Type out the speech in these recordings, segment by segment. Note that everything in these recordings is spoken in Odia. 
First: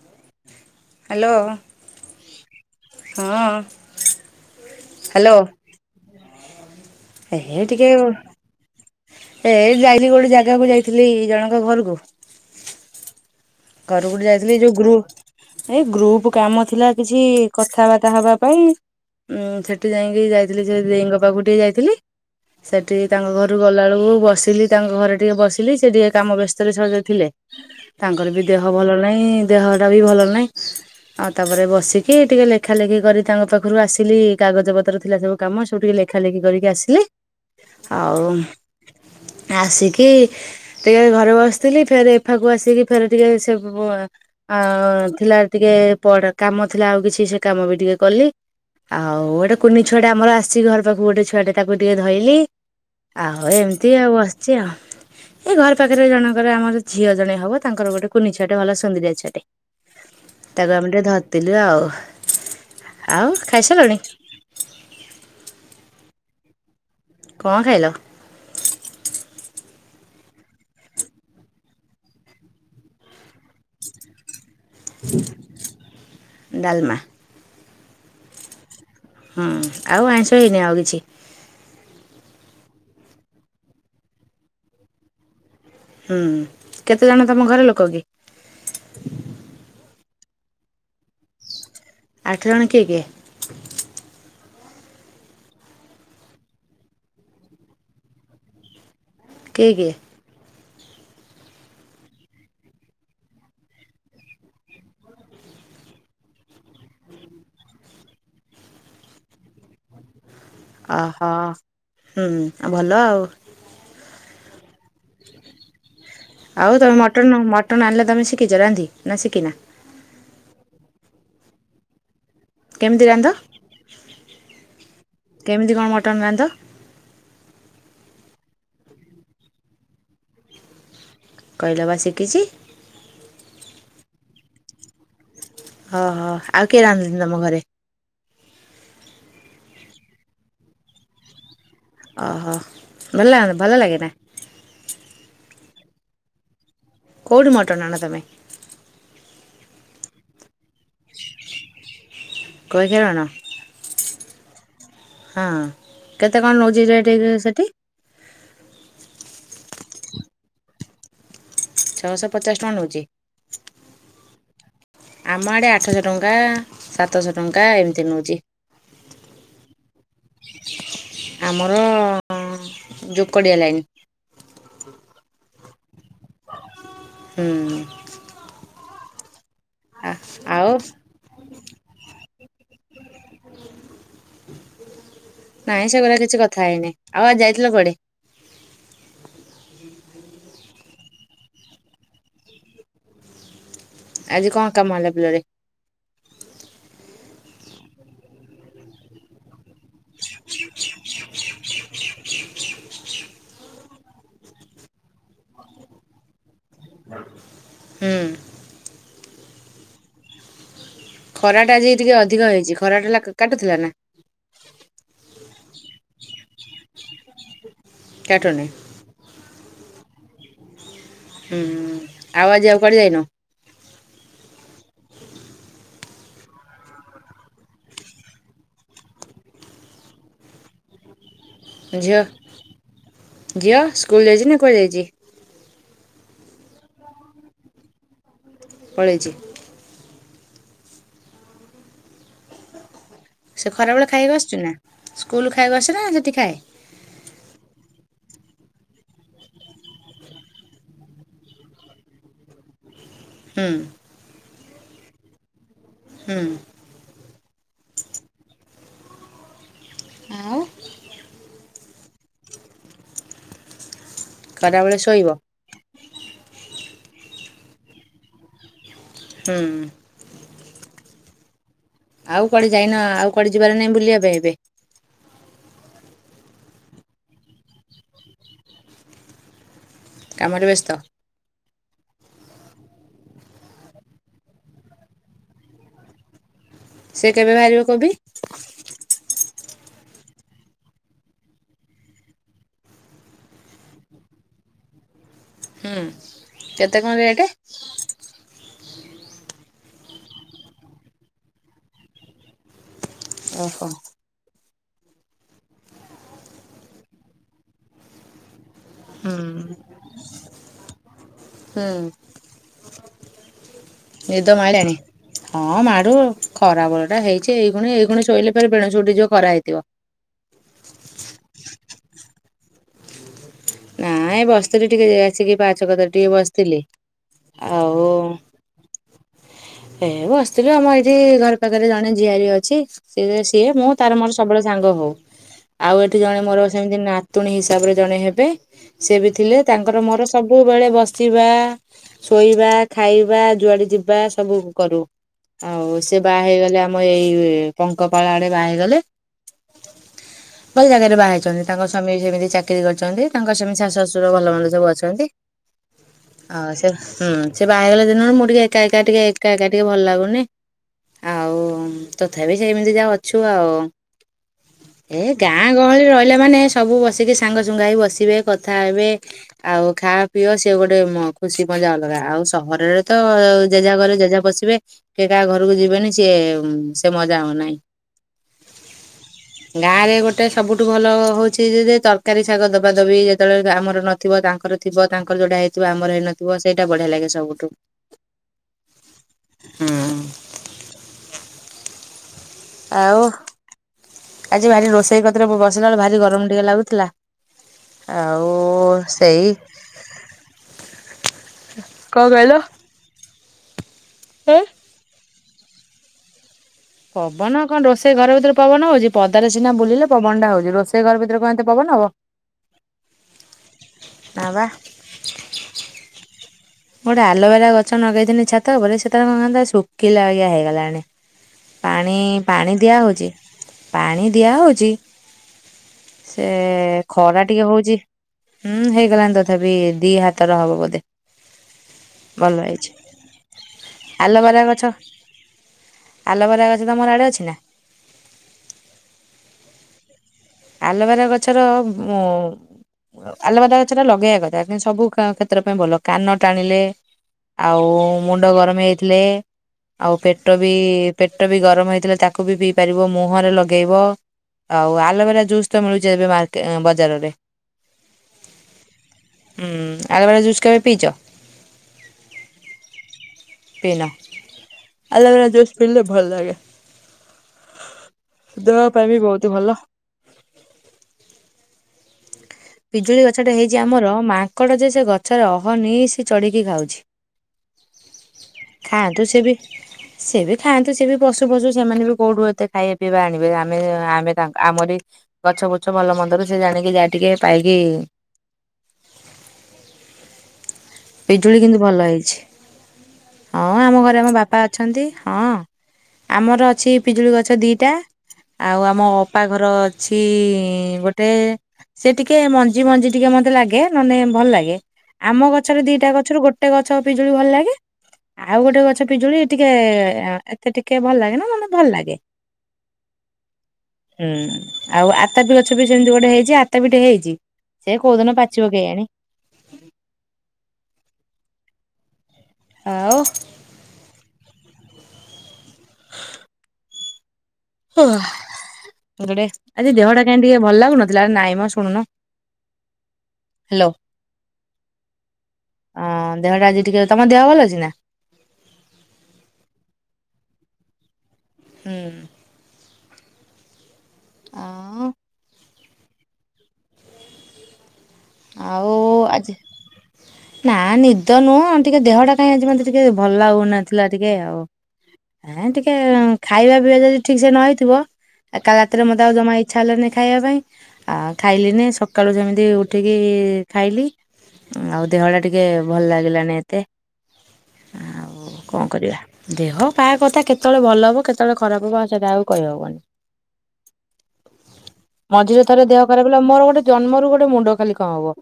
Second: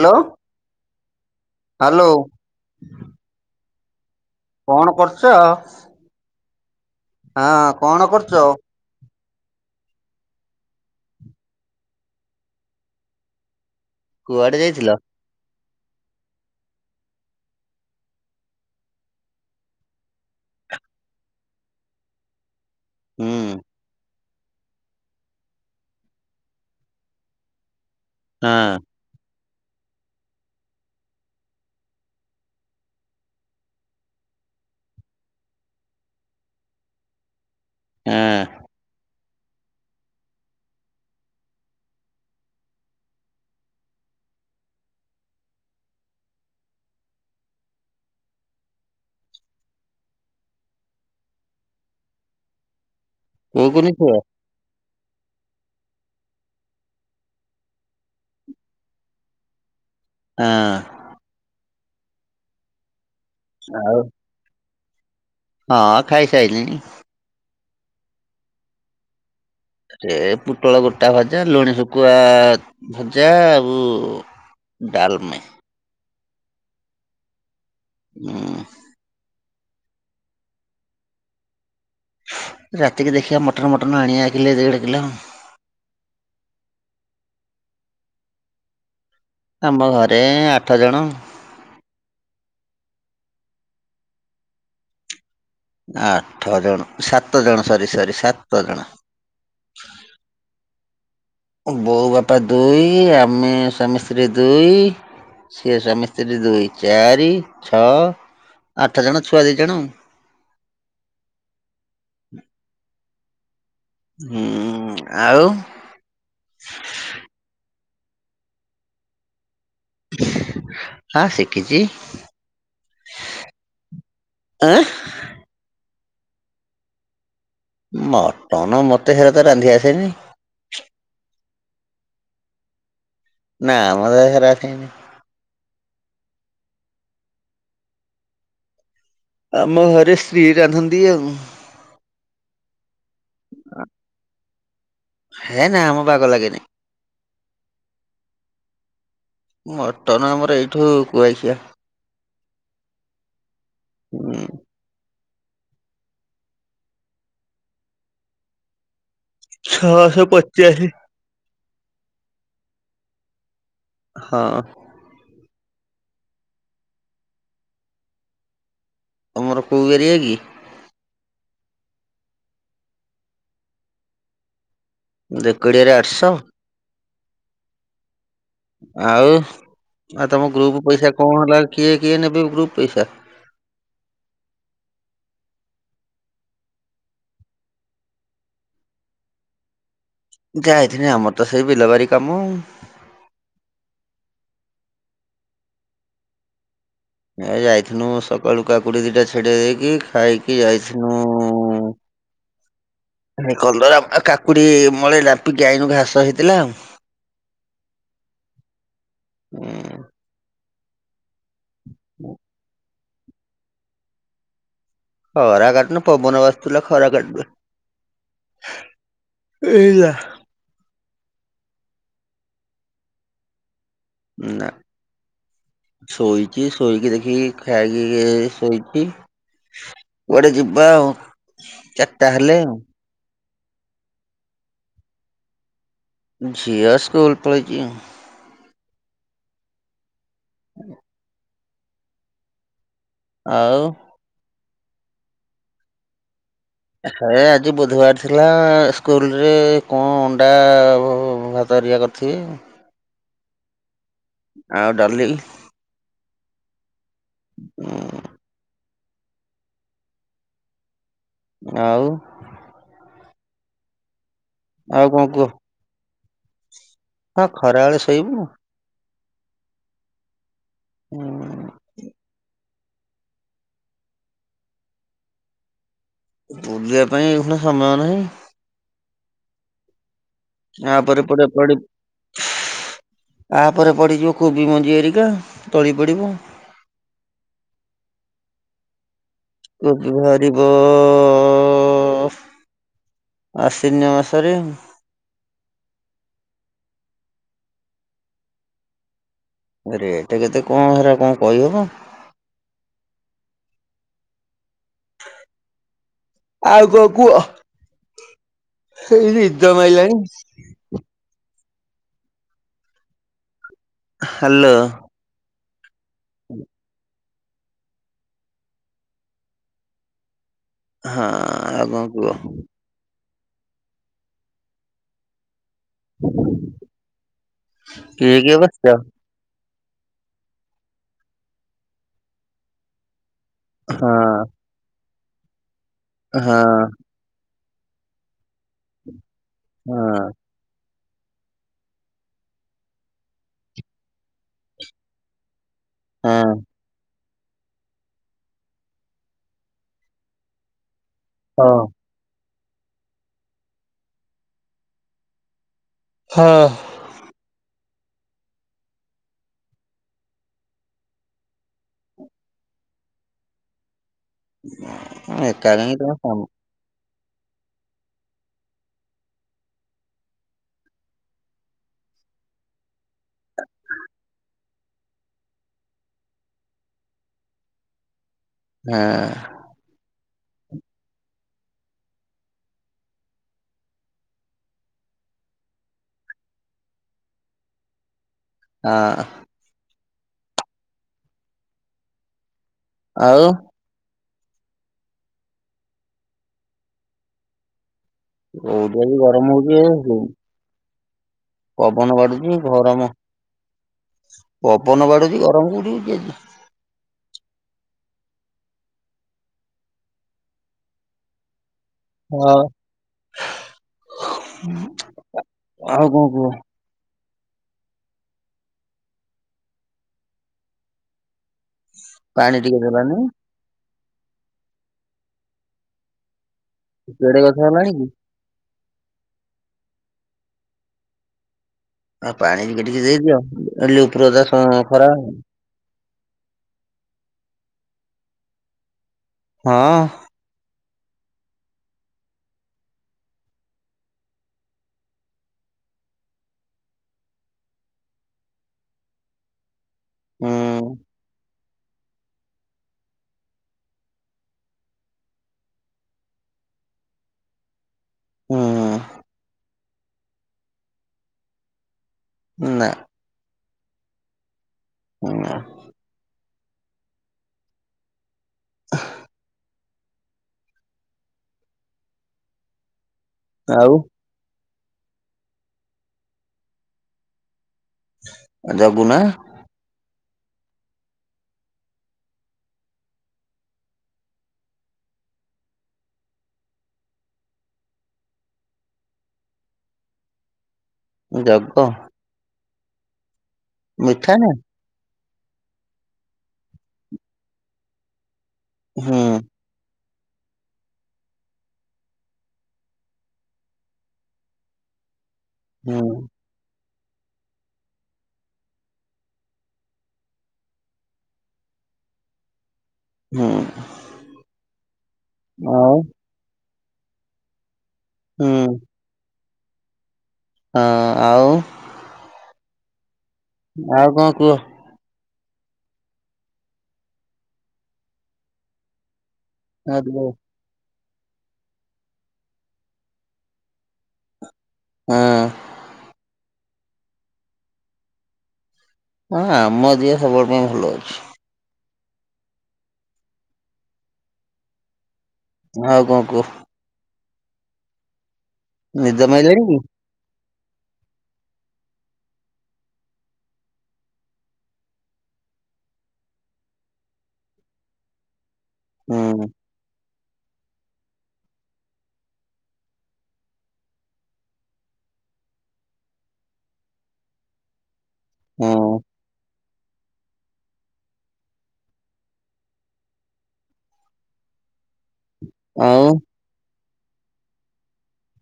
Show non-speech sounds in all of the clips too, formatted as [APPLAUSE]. ହ୍ୟାଲୋ। ହ୍ୟାଲୋ ହ୍ୟାଲୋ ହଁ। କଣ କରୁଚ? ହ୍ୟାଲୋ ଏ ଟିକେ ଏ ଯାଇନି ଗୋଟେ ଜାଗାକୁ ଯାଇଥିଲି ଜଣଙ୍କ ଘରକୁ। ଘର କୁ କୁଆଡେ ଯାଇଥିଲି ଯୋଉ ଯାଇଥିଲ ଗ୍ରୁପ୍ ଏଇ ଗ୍ରୁପ କାମ ଥିଲା କିଛି କଥାବାର୍ତ୍ତା ହବା ପାଇଁ। ଉଁ ସେଠି ଯାଇକି ଯାଇଥିଲି ସେ ଦେଇଙ୍କ ପାଖକୁ ଟିକେ ଯାଇଥିଲି। ସେଠି ତାଙ୍କ ହୁଁ ଘରୁ ଗଲାବେଳକୁ ବସିଲି ତାଙ୍କ ଘରେ ଟିକେ ବସିଲି ସେ ଟିକେ କାମ ବ୍ୟସ୍ତରେ ସହଜେ ଥିଲେ ତାଙ୍କର ବି ହଁ ଦେହ ଭଲ ନାଇଁ ଦେହ ଟା ବି ଭଲ ନାଇଁ ଆଉ ତାପରେ ବସିକି ଟିକେ ଲେଖା ଲେଖି କରି ତାଙ୍କ ପାଖରୁ ଆସିଲି କାଗଜ ପତ୍ର ଥିଲା ସବୁ କାମ ସବୁ ଟିକେ ଲେ‌ ଲେଖାଲେଖି କରିକି ଆସିଲି ଆଉ ହଁ ଆସିକି ଟିକେ ଘରେ ବସିଥିଲି ଫେରେ ଏଫାକୁ ଆସିକି ଫେରେ ଟିକେ ସେ ବ ଆ ଥିଲା ଟିକେ ପଢା କାମ ଥିଲା ଆଉ କିଛି ସେ କାମ ବି ଟିକେ କଲି। ଆଉ ଗୋଟେ କୁନି ଛୁଆଟେ ଆମର ଆସିଛି ଘର ପାଖକୁ ଗୋଟେ ଛୁଆଟେ ତାକୁ ଟିକେ ଧଇଲି। ଆଉ ଏମିତି କହୁକୁନି ଆଉ ପୁଅ ବସ୍‌ ବସିଛି ଆଉ ଏ ଘର ପାଖରେ ଜଣଙ୍କର ଆମର ଝିଅ ଜଣେ ହବ ତାଙ୍କର ଗୋଟେ ପୁ କୁନିଛୁଆଟେ ଭଲ ସୁନ୍ଦୁରୀଆ ଛୁଆଟେ ତାକୁ ହଁ ଆମେ ଟିକେ ଧରି ପକ୍ଷିବ ଆଉ ଆଉ ଖାଇସିଲାଣି? ଆଉ ହଁ ଖାଇସାଇଲିଣି। କଅଁ ଖାଇଲ। ସେ ପୁଟଳ ଗୋଟା ଭଜା ଲୁଣି ଶୁଖୁଆ ଭଜା ଆଉ ଡାଲମା। ଡାଲମା। ହୁଁ। ହୁଁ ଆଉ ଆଇଁଷ ହେଇନି ଆଉ କିଛି? ରାତିକି ଦେଖିବା ମଟନ୍ ମଟନ୍ ଆଣିବା କିଲେ ଦେଢ କିଲ। ହୁଁ କେତେଜଣ ତମ ଘରେ ଲୋକ କି? ଆମ ଘରେ ଆଠ ଜଣ। ଆଠ ଜଣ କିଏ କିଏ। ଆଠ ଜଣ ସାତ ଜଣ ସରି ସରି ସାତ ଜଣ। କିଏ କିଏ? ବୋଉ ବାପା ଦୁଇ ଆମେ ସ୍ୱାମୀ ସ୍ତ୍ରୀ ଦୁଇ ସିଏ ସ୍ୱାମୀ ସ୍ତ୍ରୀ ଦୁଇ ଚାରି ଛଅ ଆଠ ଜଣ ଛୁଆ ଦିଇ ଜଣ ଆଉ। ଓହୋ ହୁଁ ଆଉ ଭଲ ଆଉ। ହୁଁ ଆଉ। ଆଉ ତମେ ମଟନ୍ ମଟନ୍ ଆଣିଲେ ତମେ ଶିକିଚ ରାନ୍ଧି ନା ଶିଖିନା। ହଁ ଶିକିଚି। କେମିତି ରାନ୍ଧ ଆଁ କେମିତି କଣ ମଟନ୍ ରାନ୍ଧ। ମଟନ ମତେ ହେରା ତ ରାନ୍ଧି ଆସେନି। କହିଲ ପା ଶିକିଚି। ନା ମତେ ହେରା ଖାଇନି। ଓହୋ ଆଉ କିଏ ରାନ୍ଧୁଚି ତମ ଘରେ। ଆମ ଘରେ ସ୍ତ୍ରୀ ରାନ୍ଧନ୍ତି ଆଉ। ଓହୋ ଭଲ ଲାଗ ଭଲ ଲାଗେ ନା। ହେ ନାଁମ ବାଗ ଲାଗେନି। କୋଉଠୁ ମଟନ୍ ଆଣ ତମେ। ମଟନ ଆମର ଏଇଠୁ କୁଆଖିଆ। କହିକି ଆଣନା। ହୁଁ। ହଁ କେତେ କଣ ନୋଉଚି ରେଟ୍ ସେଠି। ଛଅଶହ ପଚାଶେ। ଛଅଶହ ପଚାଶ ଟଙ୍କା ନୋଉଚି। ହଁ। ଆମ ଆଡ଼େ ଆଠଶହ ଟଙ୍କା ସାତଶହ ଟଙ୍କା ଏମିତି ନୋଉଛି। ତମର କୋଉ ଏରିଆ କି? ଆମର ଯୋକଡ଼ିଆ ଲାଇନ୍। ଯୋକଡିଆରେ ଆଠଶହ। ହୁଁ। ଆଉ ଆଉ ତମ ଗ୍ରୁପ୍ ପଇସା କଣ ହେଲା କିଏ କିଏ ନେବେ ଗ୍ରୁପ ପଇସା। ନାଇଁ ସେଗୁରା କିଛି କଥା ହେଇନି, ଆଉ ଆଜି ଯାଇଥିଲ କୁଆଡେ? ଯାଇଥିନି ଆମର ତ ସେଇ ବିଲବାଡି କାମ। ଆଜି କଣ କାମ ହେଲା ବିଲରେ। ଏ ଯାଇଥିନୁ ସକାଳୁ କାକୁଡି ଦିଇଟା ଛିଡେଇ ଦେଇକି ଖାଇକି ଯାଇଥିନୁ [INAUDIBLE] କଲରା ଆଉ କାକୁଡି ମଳେ ରାମ୍ପିକି ଆଇନୁ ଘାସ ହେଇଥିଲା। ହୁଁ। ଉଁ ଖରା ଟା ଆଜି ଟିକେ ଉଁ ଅଧିକ ହେଇଛି ଖରା ଟା ଲା କାଟୁଥିଲା ନା। ଖରା କାଟୁନି ପବନା ବାଜୁଥିଲା ଖରା କାଟୁନେଇ। କାଟୁନି। ଏଇ ଲା। ହୁଁ ଆଉ ଆଜି ଆଉ କୁଆଡେ ଯାଇନ? ନାଁ। ଶୋଇଚି ଶୋଇକି ଦେଖିକି ଖାଇକି ଏ ଶୋଇଚି। କୁଆଡେ ଯିବା ଆଉ। ଝିଅ, ଚାରିଟା ହେଲେ ଆଉ ଝିଅ ସ୍କୁଲ୍ ଯାଇଛି ନା କୁଆଡେ ଯାଇଚି। ଝିଅ ସ୍କୁଲ୍ ପଳେଇଚି ଆଉ। ପଳେଇଚି। [UNINTELLIGIBLE] ସେ ଆଉ। ଖରାବେଳେ ଖାଇବାକୁ ଆସୁଚି ନା ସ୍କୁଲ୍ ଖାଇବାକୁ ଆସୁଚି ନା ସେଠି ଖାଏ। ହେ ଆଜି ବୁଧବାର ଥିଲା ସ୍କୁଲ୍ରେ କଣ ଅଣ୍ଡା ଭାତ ହରିକା କରି ଛି ହୁଁ। ଆଉ ଡାଲି? ହୁଁ। ହୁଁ। ଆଉ [INAUDIBLE] ଆଉ। ଖରାବେଳେ ଆଉ କଣ ଶୋଇବ। କୁହ ହଁ ଖରାବେଳେ ଶୋଇବୁ। ହୁଁ। ଉଁ। ଆଉ କୁଆଡେ ଯାଇନ ଆଉ କୁଆଡେ ଯିବାରେ ନାଇଁ ବୁଲିବା ପାଇଁ ଏବେ? ବୁଲିବା ପାଇଁ ଏଇଖୁଣା ସମୟ ନାହିଁ। କାମରେ ବ୍ୟସ୍ତ ଆ ପରେ ପରେ ପଡି ଆ ପରେ ପଡିଯିବ କୋବି ମଞ୍ଜି ଏରିକା ତଳି ପଡିବ। ସେ କେବେ ବାହାରିବ କୋବି? କୋବି ବାହାରିବ ଅ ଆଶିନ୍ୟ ମାସରେ। ହୁଁ କେତେ କଣ ରେଟ୍? ରେଟ୍ କେତେ କଣ ହେରା କଣ କହିହବ। ଓହୋ। ଆଉ କଣ କୁହ? ସେଇ ହୁଁ ନିଦ ହୁଁ। ମାଇଲାଣି ନିଦ ହାଲୋ ମାଇଲାଣି ହଁ ମାଡୁ ଆଉ ଖରା ବେଳଟା ହେଇ ଚି ଏଇଖୁଣି ଏଇଖୁଣି ଶୋଇଲେ ଫେରେ ବେଣୁଶୁ ଉଠିଯିବ ଖରା ହେଇଥିବ। ହଁ ଆଉ କଣ କୁହ? ହଁ ଏ ବସିଥିଲି ଟିକେ ଟିକେ ପାହାଚ କତିରେ ଟିକେ ବସିଥିଲି ଆଉ କିଏ କିଏ ବସିଛ? ଏ ବସିଥିଲୁ ଆମ ଏଇଠି ଘର ପାଖରେ ଜଣେ ଝିଆରୀ ଅଛି। ସେ ସିଏ ମୁଁ ତାର ମୋର ହଁ ସବୁବେଳେ ସାଙ୍ଗ ହଉ ଆଉ ଏଠି ଜଣେ ହଁ ମୋର ସେମିତି ନା ତୁଣୀ ହିସାବରେ ଜଣେ ହେବେ ସେ ବି ଥିଲେ ତାଙ୍କର ହଁ ମୋର ସବୁ ସବୁବେଳେ ବସିବା ଶୋଇବା ଖାଇବା ଯୁଆଡେ ଯିବା ସବୁ କରୁ। ଆଉ ସେ ବାହା ହଁ ହେଇଗଲେ ଆମ ଏଇ ପଙ୍କପାଳ ଆଡେ ବାହାହେଇଗଲେ ଭଲ ଜାଗାରେ ବାହାହେଇଛନ୍ତି ହଁ ତାଙ୍କ ସ୍ୱାମୀ ଜେମିତି ଚା ଚାକିରୀ କରିଛନ୍ତି ତାଙ୍କର ସେମିତି ଶାଶୁ ଶଶୁର ଭଲ ମନ୍ଦ ସବୁ ଅଛନ୍ତି ହଁ। ଆଉ ସେ ହୁଁ ସେ ବାହାହେଇଗଲା ଦିନରୁ ମୁଁ ଟିକେ ଏକା ଏକା ଟିକେ ଏକା ଏକା ଟିକେ ଭଲ ଲାଗୁନି। ଆଉ ତଥାପି ସେମିତି ଯା ଅଛୁ ଆଉ। ଏ ଗାଁ ଏକା କାଇଁ ଗହଳି ତମେ ସମ ରହିଲା ମାନେ ସବୁ ବସିକି ସାଙ୍ଗସୁଙ୍ଗା ହେଇ ବସି ବସିବେ କଥା ହେବେ। ଆଉ ଖାଆ ପିଅ ସିଏ ଗୋଟେ ଖୁସି ମଜା ଅଲଗା ଆଉ ସହରରେ ତ ଜେଝା ଘରେ ଜେଝା ବସିବେ କେହି କାହା ଘରକୁ ଯିବେନି ସିଏ ସେ ମଜା ହଉନାହିଁ। ହାଁ। ଗାଁରେ ଗୋଟେ ସବୁଠୁ ଭଲ ହଉଚି ଜେ ତରକାରୀ ଶାଗ ଦବା ଦବା ଦବି ଯେତେବେଳେ ଆମର ନଥିବ ତାଙ୍କର ଥିବ ତାଙ୍କର ଯୋଉଟା ହେଇଥିବ ଆମର ହେଇନଥିବ ସେଇଟା ବଢିଆ ଲାଗେ ସବୁଠୁ। [INAUDIBLE] ଆଁ। ହୁଁ। ଆଉ ଆଜି ଭାରି ରୋଷେଇ କତିରେ ବସିଲାଳୁ ଭାରି ଗରମ ଟିକେ ଲାଗୁଥିଲା। ଆଉ କୋଉଠି ଆଜି ଗରମ ସେଇ ହଉଛି ଏ ଯୋଉ ପବନ ବାଡୁଛି ତ ଗରମ ଏ ପବନ ବାଡୁଛି ଗରମ କୋଉଠି ହେଇଛି ଆଜି। ପବନ କଣ ରୋଷେଇ ଘର ଭିତରେ ପବନ ହଉଚି ପଦାରେ ସିନା ବୁଲିଲେ ପବନ ଟା ହଉଚି ରୋଷେଇ ଘର ଭିତରେ କଁ ଏତେ ପବନ ହବ? ହଁ ନା ବା। ଆଉ କଁ କୁହ? ମୁଁ ଗୋଟେ ଆଲୋଭେରା ଗଛ ନଗେଇଥିନି ଛାତଉପରେ ସେ ତାର କଣ କନୀ ଶୁଖିଲା ଭଳିଆ ହେଇଗଲାଣି। ପାଣି ପାଣି ଟିକେ ଦିଆ ଦେଲନି ହଉଛି। ପାଣି ଦିଆ ହଉଚି, ସେ କେଡେ ଖରା କଥା ଟିକେ ହେଲାଣି ହଉଚି। କି? ହୁଁ ହେଇଗଲାଣି ତଥାପି ଦି ହାତ ର ହବ ବୋଧେ। ଆଉ ଭଲ ପାଣି ଟିକେ ହେଇଛି। ଟିକେ ଦେଇଦିଅ, ଲୋ ଆଲୋବେରା ଉପରଓତା ଗଛ ଖରା ଆଲୋବେରା ଗଛ ତମର ଆଡ଼େ ଅଛି ନା? ହଁ। ଆଲୋବେରା ଗଛର ଆଲୋବେରା ଗଛ ଟା ଲଗେଇବା କଥା କି ସବୁ କ୍ଷେତ୍ର ପାଇଁ ଭଲ କାନ ଟାଣିଲେ। ଆଉ ମୁଣ୍ଡ ଗରମ ହେଇଆଇଥିଲେ ଆଉ ପେଟ ବି ହୁଁ। ପେଟ ବି ଗରମ ହେଇଥିଲେ ତା କୁବି ପିଇ ପାରିବ, ମୁହଁରେ ଲଗେଇବ ଆଉ ଆଲୋବେରା ଜୁସ୍ ତ ମିଳୁଛି ଏବେ ମାର୍କ ବଜାରରେ। ହୁଁ ହୁଁ ଆଲୋଭେରା ଜୁସ କେବେ ପିଇଚ? ନା। ପିନ ନା ଆଲୋବେରା ଜୁସ ପିଇଲେ ଭଲ ଲାଗେ। ଦେହ ପାଇଁ ବି ବହୁତ ଭଲ। ପିଜୁଳି ଗଛଟେ ହେଇଚି ଆଉ ଆମର ମାଙ୍କଡ଼ ଯେ ସେ ଗଛରେ ଅହନିଶି ଚଢ଼ିକି ଖାଉଛି। ଜଗୁନା ଖାନ୍ତୁ ସେ ବି। ସେ ବି ଖାଆନ୍ତୁ ସେ ବି ପଶୁ ପଶୁ ସେମାନେ ବି କୋଉଠୁ ଏତେ ଖାଇବା ପିଇବା ଆଣିବେ ଆମେ ଆମେ ତାଙ୍କ ଆମରି ଗଛ ଗୁଛ ଭଲ ମନ୍ଦରୁ ସେ ଜାଣିକି ଯାହା ଟିକେ ପାଇକି ପିଜୁଳି ଜଗ କିନ୍ତୁ ଭଲ ହେଇଛି, ହଁ ଆମ ଘରେ ଆମ ମିଠା ନା ବାପା ଅଛନ୍ତି, ହଁ ଆମର ଅଛି ପିଜୁଳି ଗଛ ଦିଟା। ଆଉ ଆମ ହୁଁ ଅପା ଘର ଅଛି ଗୋଟେ। ସେ ଟିକେ ମଞ୍ଜି ମଞ୍ଜି ଟିକେ ମତେ ଲାଗେ ନନେ ଭଲ ଲାଗେ, ଆମ ଗଛରେ ହୁଁ ଦିଟା ଗଛରୁ ଗୋ ଟେ ଗଛ ପିଜଳି ଭଲ ଲାଗେ। ଆଉ ଗୋଟେ ଗଛ ପିଜୁଳି ଟିକେ ଏତେ ଟିକେ ଭଲ ଲାଗେ ନା ମତେ ଭଲ ଲାଗେ। ହୁଁ ହୁଁ ଆଉ ଆତାପି ଗଛ ବି ଆଉ ସେମିତି ଗୋଟେ ହେଇଚି ଆ ତାପି ଟେ ହେଇଚି ହେଇଛି ସେ କୋଉ ଦିନ ହୁଁ ପାଚିବ ହଁ କେୟାଣିି। ହଁ ଆଉ। ଆଉ। ଆଉ କଁ କୁହ? [UNINTELLIGIBLE] ଆଜି ଦେହ ଟା କାଇଁ ଟିକେ ଭଲ ଲାଗୁନଥିଲା, ନାଇଁ ମ ଶୁଣୁନ ହ୍ୟାଲୋ। ହଁ ଆଁ ଦେହ ଟା ଆଜି ଟିକେ, ତମ ଦେହ ଭଲ ଅଛି ନା? ହଁ ଆମ ଦିଅ ସବୁବେଳେ ପାଇଁ ଭଲ ଅଛି। ହୁଁ। ଆଉ। ଆଉ କଣ କୁହ। ଆଉ ନିଦ ଆଜି ମାଇଲାଣି କି? ନା ନିଦ ନୁହଁ ଟିକେ ଦେହ ଟା କାଇଁ ଆଜି ମତେ ଟିକେ ଭଲ ଲାଗୁନଥିଲା ଟିକେ ଆଉ। ଏ ଟିକେ ଖାଇବା ପିଇବା ଯଦି ଠିକ୍ ସେ ନହେଇଥିବ ଆ କାଲି ରାତିରେ ମତେ ଆଉ ହୁଁ ଜମା ଇଚ୍ଛା ହେଲାନି ଖାଇବା ପାଇଁ ଆଉ ଖାଇଲିନି ସକାଳୁ ଯେମିତି ଉ ଉଠିକି ଖାଇଲି ଆଉ ଦେହ ଟା ଟିକେ ଭଲ ଲାଗିଲାନି ଏତେ। ଆଉ କଣ ହୁଁ କରିବା। ଦେହ ପା କଥା କେତେବେଳେ ଭଲ ହେବ କେତେବେଳେ ଖରାପ ହେବ ଆଉ ସେଇଟା ଆଉ କହିହେବନି। ମଝିରେ ଥର ଦେହ ଆଉ ଖରାପ ହେଲା ମୋର ଗୋଟେ ଜନ୍ମରୁ ଗୋଟେ ମୁଣ୍ଡ ଖାଲି କଣ ହବ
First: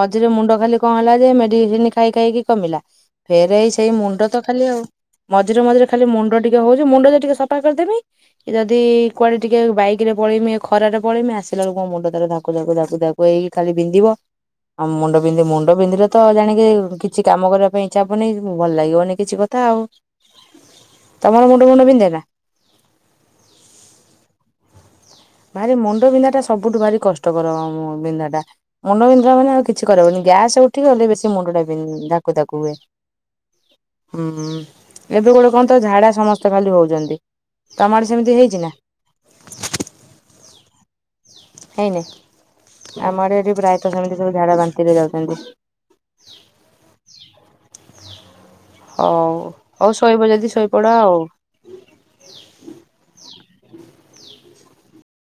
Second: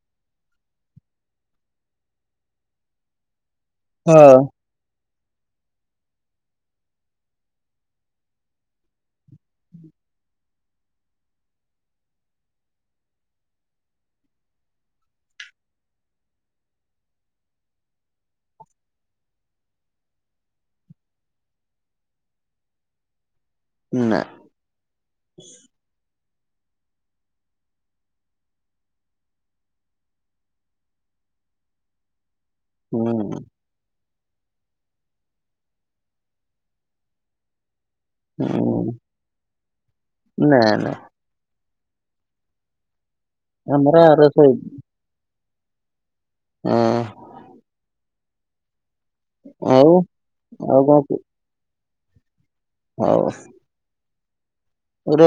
ମଝିରେ ମୁଣ୍ଡ ଖାଲି କଣ ହେଲା ଯେ ମେଡିସିନ ଖାଇ ଖାଇକି କମିଲା। ଫେରେ ଏଇ ସେଇ ମୁଣ୍ଡ ହଁ ତ ଖାଲି ଆଉ। ମଝିରେ ମଝିରେ ଖାଲି ମୁଣ୍ଡ ଟିକେ ହଉଛି ମୁଣ୍ଡ ଯଦି ଟିକେ ସଫା କରିଦେମି ଯଦି କୁଆଡେ ଟିକେ ବାଇକିରେ ପଳେଇମି ଖରାରେ ପାଳେଇମି ଆସିଲା ବେ ମୋ ମୁଣ୍ଡ ତାର ଧାକୁ ଧାକୁ ଧାକୁ ଧାକୁ ଏଇ ଖାଲି ବିନ୍ଧିବ। ଆଉ ମୁଣ୍ଡ ବିନ୍ଧି ମୁଣ୍ଡ ବିନ୍ଧିଲେ ତ ଜାଣିକି କିଛି କାମ କରିବା ପାଇଁ ଇଚ୍ଛା ହବନି ଭଲ ଲାଗିବନି କିଛି କଥା ଆଉ। ତମର ମୁୁଣ୍ଡ ଫୁଣ୍ଡ ବିନ୍ଧେନା। ନା। ଭାରି ମୁଣ୍ଡ ବିନ୍ଧା ଟା ସବୁଠୁ ଭାରି କଷ୍ଟକର ବିନ୍ଧା ଟା। ମୁଣ୍ଡ ବିନ୍ଧିଲା ମାନେ ଆଉ କିଛି କରିହେବନି ଗ୍ୟାସ୍ସ ଉଠି ଗଲେ ବେଶୀ ମୁଣ୍ଡ ଟା ବିନ୍ଧି ଧାକୁ ଧାକୁ ହୁଏ। ହୁଁ। ଉଁ ହୁଁ ଏବେ ଗୋଟେ କଣ ତ ଝାଡା ସମସ୍ତେ ଖାଲି ହଉଛନ୍ତି ତମର ହୁଁ ନା ନା। ହେଇନି ଆମଆଡେ ଏଠି ଆମର ପ୍ରାୟତଃ ସେମିତି ଆର ସବୁ ଶୋଇ ଝାଡା ବାନ୍ତିିରେ ଯାଉଛନ୍ତି। ଉଁ। ଓ ହଉ ଆଉ ହଉ ଶୋଇବ ଯଦି ଶୋଇପଡ କଣ କୁହ ଆଉ। ହଉ।